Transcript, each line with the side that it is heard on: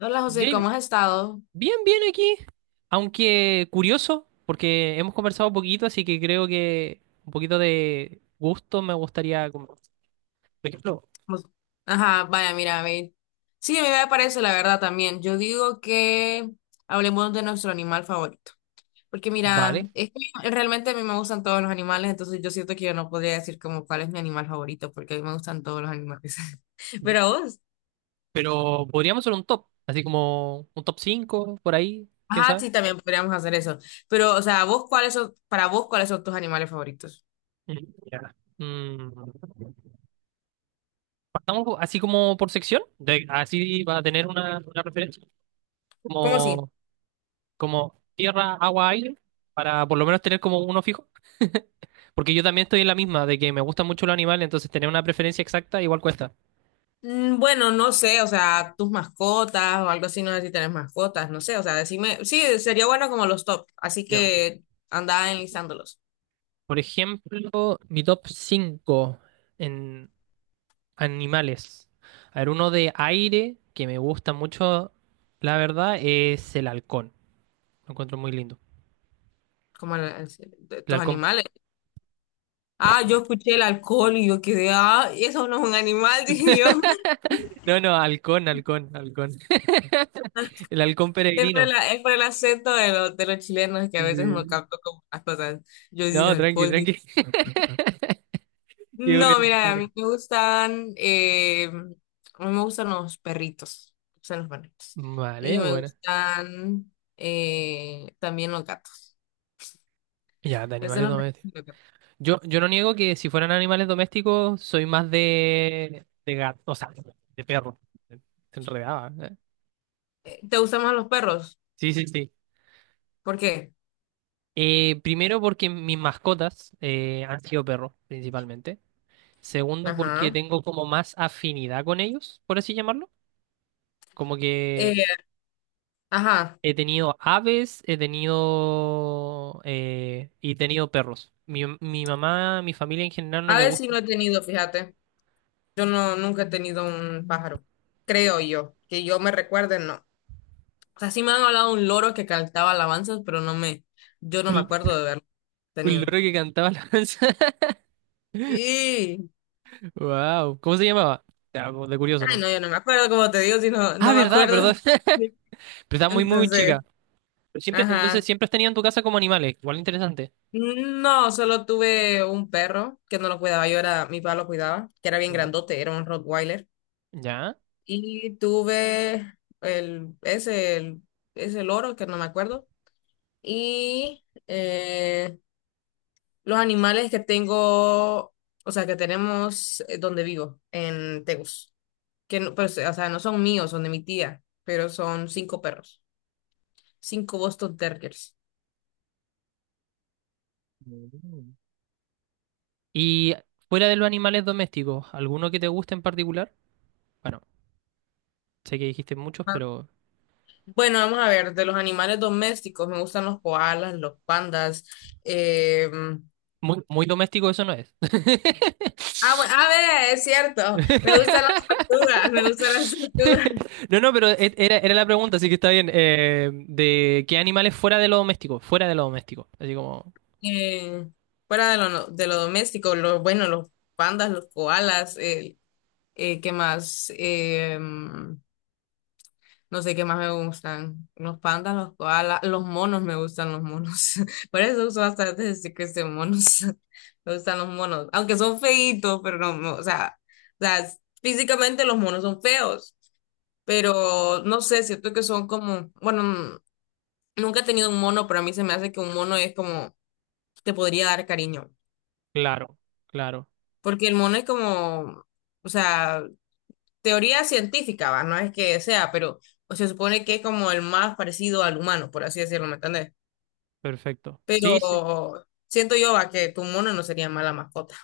left: Hola José, ¿cómo
right: Jay,
left: has estado?
right: bien, bien aquí, aunque curioso, porque hemos conversado un poquito, así que creo que un poquito de gusto me gustaría, como, por ejemplo,
left: Pues- Ajá, vaya, mira, a mí. Sí, a mí me parece la verdad también. Yo digo que hablemos de nuestro animal favorito. Porque
right: vale,
left: mira, es que realmente a mí me gustan todos los animales, entonces yo siento que yo no podría decir como cuál es mi animal favorito, porque a mí me gustan todos los animales.
right: y-
left: Pero a vos.
right: pero podríamos hacer un top, así como un top 5 por ahí, quién
left: Ajá,
right: sabe.
left: sí, también podríamos hacer eso. Pero, o sea, vos, ¿Para vos, cuáles son tus animales favoritos?
right: Mm, ya. Así como por sección, así va a tener una referencia,
left: ¿Cómo así?
right: como, como tierra, agua, aire, para por lo menos tener como uno fijo. Porque yo también estoy en la misma, de que me gustan mucho los animales, entonces tener una preferencia exacta igual cuesta.
left: Bueno, no sé, o sea, tus mascotas o algo así, no sé si tenés mascotas, no sé, o sea, decime, sí, sería bueno como los top, así
right: Ya.
left: que anda enlistándolos,
right: Por ejemplo, mi top 5 en animales. A ver, uno de aire que me gusta mucho, la verdad, es el halcón. Lo encuentro muy lindo.
left: como de
right: El
left: tus
right: halcón.
left: animales. Ah, yo escuché el alcohol y yo quedé, ah, y eso no es un animal, dije yo.
right: No, no, halcón, halcón, halcón. El halcón
left: Es por,
right: peregrino.
left: la- es por el acento de los chilenos que a veces no
right: Sí.
left: capto como las cosas. Yo dije
right: No, tranqui,
left: alcohol.
right: tranqui. Qué bueno,
left: No,
right: qué
left: mira, a
right: bueno.
left: mí me gustan, a mí me gustan los perritos, me gustan los perritos. Y
right: Vale,
left: me
right: bueno.
left: gustan también los gatos.
right: Ya, de
left: Me gustan
right: animales
left: los perritos
right: domésticos.
left: y los gatos.
right: Yo no niego que si fueran animales domésticos, soy más de gato, o sea, de perro. Se enredaba, ¿eh?
left: ¿Te gustan más los perros?
right: Sí, sí, sí.
left: ¿Por qué?
right: Primero porque mis mascotas han sido perros, principalmente. Segundo porque
left: Ajá.
right: tengo como más afinidad con ellos, por así llamarlo. Como que
left: Eh, ajá.
right: he tenido aves, he tenido... y he tenido perros. Mi mamá, mi familia en general no
left: A
right: le
left: ver, si
right: gusta.
left: no he tenido, fíjate. Yo no, nunca he tenido un pájaro. Creo yo. Que yo me recuerde, no. O sea, sí me han hablado de un loro que cantaba alabanzas, pero no me, yo no me
right: Un,
left: acuerdo de haberlo
right: un
left: tenido.
right: loro que cantaba la alabanza.
left: Sí.
right: Wow. ¿Cómo se llamaba? Ya, como de curioso,
left: Ay,
right: ¿no?
left: no, yo no me acuerdo, como te digo, si no,
right: Ah,
left: no me
right: verdad,
left: acuerdo.
right: verdad. Pero estaba muy, muy, muy
left: Entonces,
right: chica. Pero siempre, entonces
left: ajá.
right: siempre has tenido en tu casa como animales. Igual interesante.
left: No, solo tuve un perro que no lo cuidaba, yo era, mi papá lo cuidaba, que era bien
right: Mm.
left: grandote, era un Rottweiler.
right: ¿Ya?
left: Y tuve el, ese, el, ese loro, que no me acuerdo. Y los animales que tengo, o sea, que tenemos donde vivo, en Tegus. Que no, pues, o sea, no son míos, son de mi tía, pero son cinco perros, cinco Boston Terriers.
right: Mm. Y fuera de los animales domésticos, ¿alguno que te guste en particular? Bueno, sé que dijiste muchos,
left: Ah,
right: pero
left: bueno, vamos a ver, de los animales domésticos me gustan los koalas, los pandas. eh,
right: muy, muy doméstico eso no es.
left: ah, bueno, a ver, es cierto, me gustan las tortugas, me gustan las tortugas.
right: No, no, pero era, era la pregunta, así que está bien. ¿De qué animales fuera de lo doméstico? Fuera de lo doméstico. Así como,
left: Eh, Fuera de lo doméstico, los, bueno, los pandas, los koalas, ¿qué más? No sé qué más me gustan. Los pandas, los koalas, los monos, me gustan los monos. Por eso uso bastante decir que son monos. Me gustan los monos. Aunque son feitos, pero no, no, o sea, físicamente los monos son feos. Pero no sé, siento que son como, bueno, nunca he tenido un mono, pero a mí se me hace que un mono es como, te podría dar cariño.
right: claro, claro,
left: Porque el mono es como, o sea, teoría científica, ¿va? No es que sea, pero o se supone que es como el más parecido al humano, por así decirlo, ¿me entendés?
right: perfecto.
left: Pero
right: Sí, sí.
left: siento yo a que tu mono no sería mala mascota.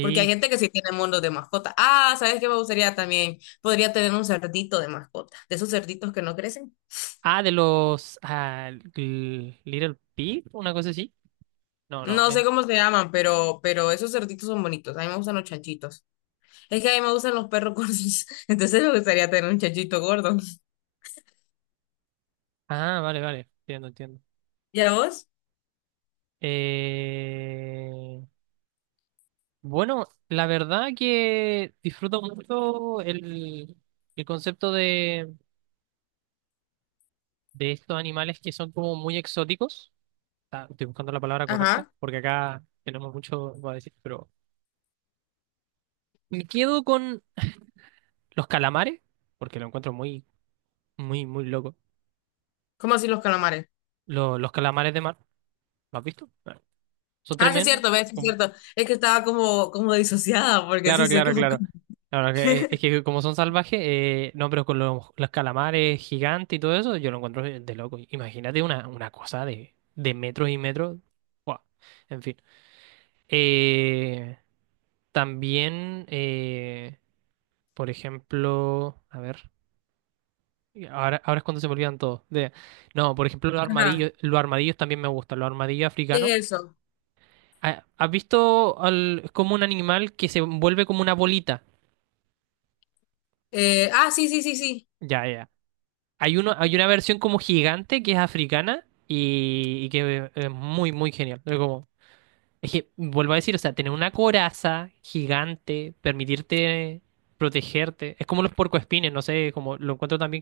left: Porque hay gente que sí tiene monos de mascota. Ah, ¿sabes qué me gustaría también? Podría tener un cerdito de mascota. De esos cerditos que no crecen.
right: Ah, de los ah, Little Pig, una cosa así. No, no.
left: No
right: Eh.
left: sé cómo se llaman, pero esos cerditos son bonitos. A mí me gustan los chanchitos. Es que a mí me gustan los perros gordos. Entonces me gustaría tener un chanchito gordo.
right: Ah, vale, vale. Entiendo, entiendo.
left: ¿Y a vos?
right: Eh, Bueno, la verdad que disfruto mucho el concepto de estos animales que son como muy exóticos. Ah, estoy buscando la palabra correcta,
left: Ajá.
right: porque acá tenemos mucho para decir, pero me quedo con los calamares, porque lo encuentro muy, muy, muy loco.
left: ¿Cómo así los calamares?
right: Los calamares de mar, ¿lo has visto? Son
left: Ah, sí es
right: tremendos.
left: cierto, ves, sí es
right: Como-
left: cierto. Es que estaba como disociada, porque sí
right: claro,
left: sé que.
right: claro, claro. Claro, es que como son salvajes, no, pero con los calamares gigantes y todo eso, yo lo encuentro de, loco. Imagínate una cosa de metros y metros. Guau. En fin. Eh, también, por ejemplo, a ver, ahora, ahora es cuando se me olvidan todos. No, por ejemplo,
left: Ajá.
right: los armadillos también me gustan, los armadillos africanos.
left: ¿Qué es eso?
right: Ah, ¿has visto como un animal que se vuelve como una bolita?
left: Ah, sí, sí, sí, sí.
right: Ya, ya. Hay uno, hay una versión como gigante que es africana y que es muy, muy genial. Pero como, es que, vuelvo a decir, o sea, tener una coraza gigante, permitirte protegerte, es como los puercoespines, no sé, como lo encuentro también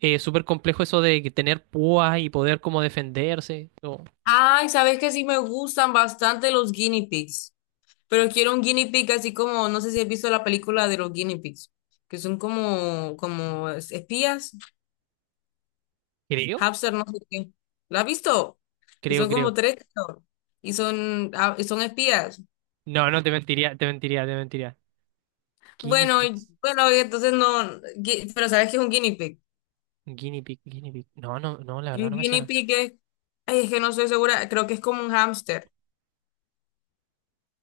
right: súper complejo eso de que tener púas y poder como defenderse. No,
left: Ay, sabes que sí me gustan bastante los guinea pigs, pero quiero un guinea pig así como, no sé si has visto la película de los guinea pigs, que son como espías,
right: creo,
left: hamster, no sé qué. ¿La has visto? Que
right: creo,
left: son como
right: creo.
left: tres creo, y son espías.
right: No, no, te mentiría, te mentiría, te mentiría. Guinea
left: Bueno,
right: pigs,
left: bueno, y entonces no, pero sabes que es un guinea pig.
right: guinea pig, guinea pig. No, no, no, la verdad
left: Un
right: no me
left: guinea
right: suena.
left: pig es, ay, es que no estoy segura, creo que es como un hamster,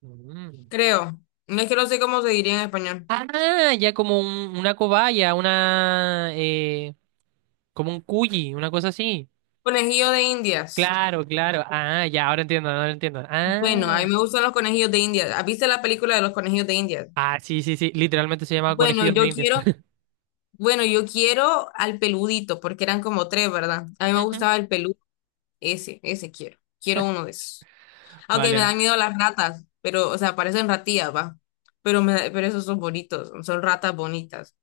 right: Mm.
left: creo. No, es que no sé cómo se diría en español.
right: Ah, ya como una cobaya, una, como un cuyi, una cosa así.
left: Conejillo de Indias.
right: Claro, claro. Ah, ya, ahora entiendo, ahora entiendo.
left: Bueno, a mí
right: Ah,
left: me gustan los conejillos de India. ¿Has visto la película de los conejillos de India?
right: ah, sí, sí, sí. Literalmente se llama
left: Bueno,
right: conejillo de
left: yo
right: India.
left: quiero, bueno, yo quiero al peludito, porque eran como tres, ¿verdad? A mí me
right: Ujú.
left: gustaba el peludo, ese quiero. Quiero uno de esos. Aunque
right: Vale,
left: me dan
right: vale,
left: miedo las ratas, pero, o sea, parecen ratillas, va. Pero esos son bonitos, son ratas bonitas.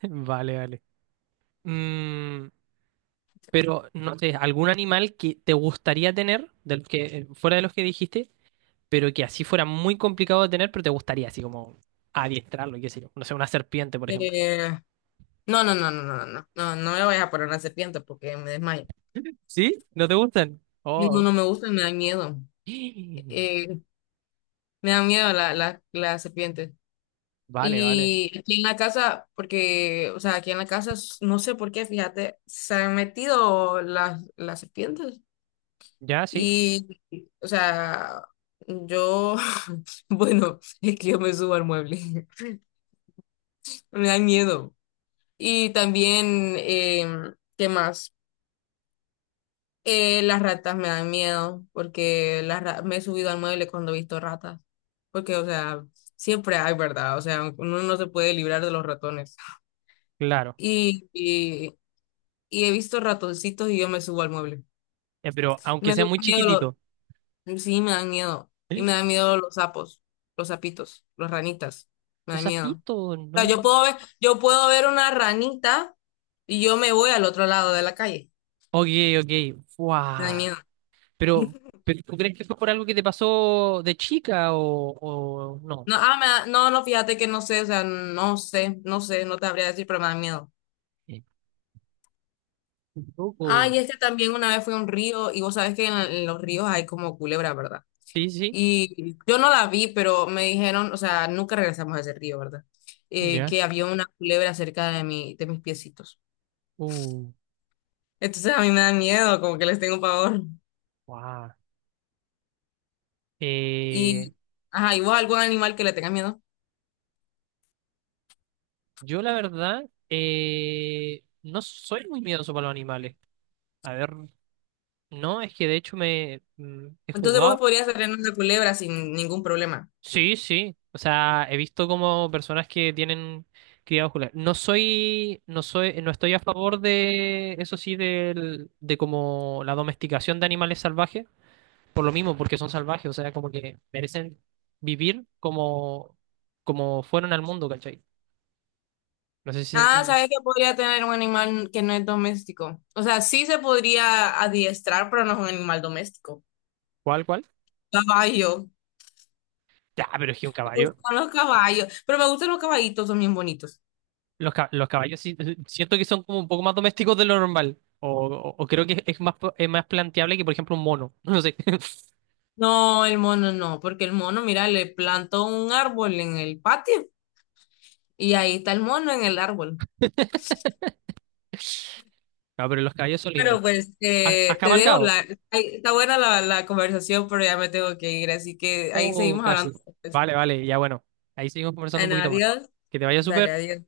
right: vale, vale. Mm, pero, no sé, ¿algún animal que te gustaría tener, de los que, fuera de los que dijiste, pero que así fuera muy complicado de tener, pero te gustaría así como adiestrarlo, qué sé yo? No sé, una serpiente, por ejemplo.
left: Eh, no, no, no, no, no, no, no, no, no me vayas a poner una serpiente porque me desmayo.
right: ¿Sí? ¿No te gustan?
left: No,
right: Oh.
left: no me gustan, me dan miedo. Eh, Me dan miedo las serpientes.
right: Vale, vale.
left: Y aquí en la casa, porque, o sea, aquí en la casa, no sé por qué, fíjate, se han metido las serpientes.
right: Ya, sí,
left: Y, o sea, yo, bueno, es que yo me subo al mueble, me dan miedo. Y también, ¿qué más? Las ratas me dan miedo, porque me he subido al mueble cuando he visto ratas. Porque, o sea, siempre hay, ¿verdad? O sea, uno no se puede librar de los ratones.
right: claro.
left: Y, y he visto ratoncitos y yo me subo al mueble.
right: Pero aunque
left: Me
right: sea
left: da
right: muy
left: miedo
right: chiquitito.
left: los, sí, me dan miedo. Y
right: ¡Eh!
left: me dan miedo los sapos, los sapitos, los ranitas. Me
right: Los
left: dan miedo.
right: zapitos,
left: O sea,
right: no.
left: yo puedo ver una ranita y yo me voy al otro lado de la calle.
right: Ok, ok.
left: Me da
right: Fuá.
left: miedo.
right: Pero, pero ¿tú crees que fue por algo que te pasó de chica o no?
left: No, ah, no, no, fíjate que no sé, o sea, no sé, no sé, no te habría decir, pero me dan miedo.
right: Eh, un
left: Ah,
right: poco.
left: y es que también una vez fui a un río y vos sabés que en los ríos hay como culebra, ¿verdad?
right: Sí, sí.
left: Y yo no la vi, pero me dijeron, o sea, nunca regresamos a ese río, ¿verdad?
right: Ya.
left: Que había una culebra cerca de mis piecitos.
right: Uh,
left: Entonces a mí me da miedo, como que les tengo pavor.
right: guau. Eh,
left: Y, ajá, ¿y vos algún animal que le tengas miedo?
right: yo la verdad, no soy muy miedoso para los animales. A ver, no, es que de hecho me he
left: Entonces vos
right: jugado.
left: podrías tener una culebra sin ningún problema.
right: Sí, sí. O sea, he visto como personas que tienen cría vascular. No soy, no estoy a favor de, eso sí, del, de como la domesticación de animales salvajes, por lo mismo, porque son salvajes, o sea, como que merecen vivir como, como fueron al mundo, ¿cachai? No sé si se
left: Ah,
right: entiende.
left: ¿sabes que podría tener un animal que no es doméstico? O sea, sí se podría adiestrar, pero no es un animal doméstico.
right: ¿Cuál, cuál?
left: Caballo.
right: Ya, pero es que un
left: Me
right: caballo.
left: gustan los caballos, pero me gustan los caballitos, son bien bonitos.
right: Los, los caballos sí, siento que son como un poco más domésticos de lo normal. O, o creo que es más, es más planteable que, por ejemplo, un mono. No sé.
left: No, el mono no, porque el mono, mira, le plantó un árbol en el patio y ahí está el mono en el árbol.
right: No, pero los caballos son lindos.
left: Pero pues
right: ¿Has, has
left: te dejo,
right: cabalgado?
left: ahí está buena la conversación, pero ya me tengo que ir, así que ahí
right: Oh,
left: seguimos
right: casi.
left: hablando. Después.
right: Vale, vale, ya bueno. Ahí seguimos conversando un
left: Bueno,
right: poquito más.
left: adiós,
right: Que te vaya
left: dale,
right: súper.
left: adiós.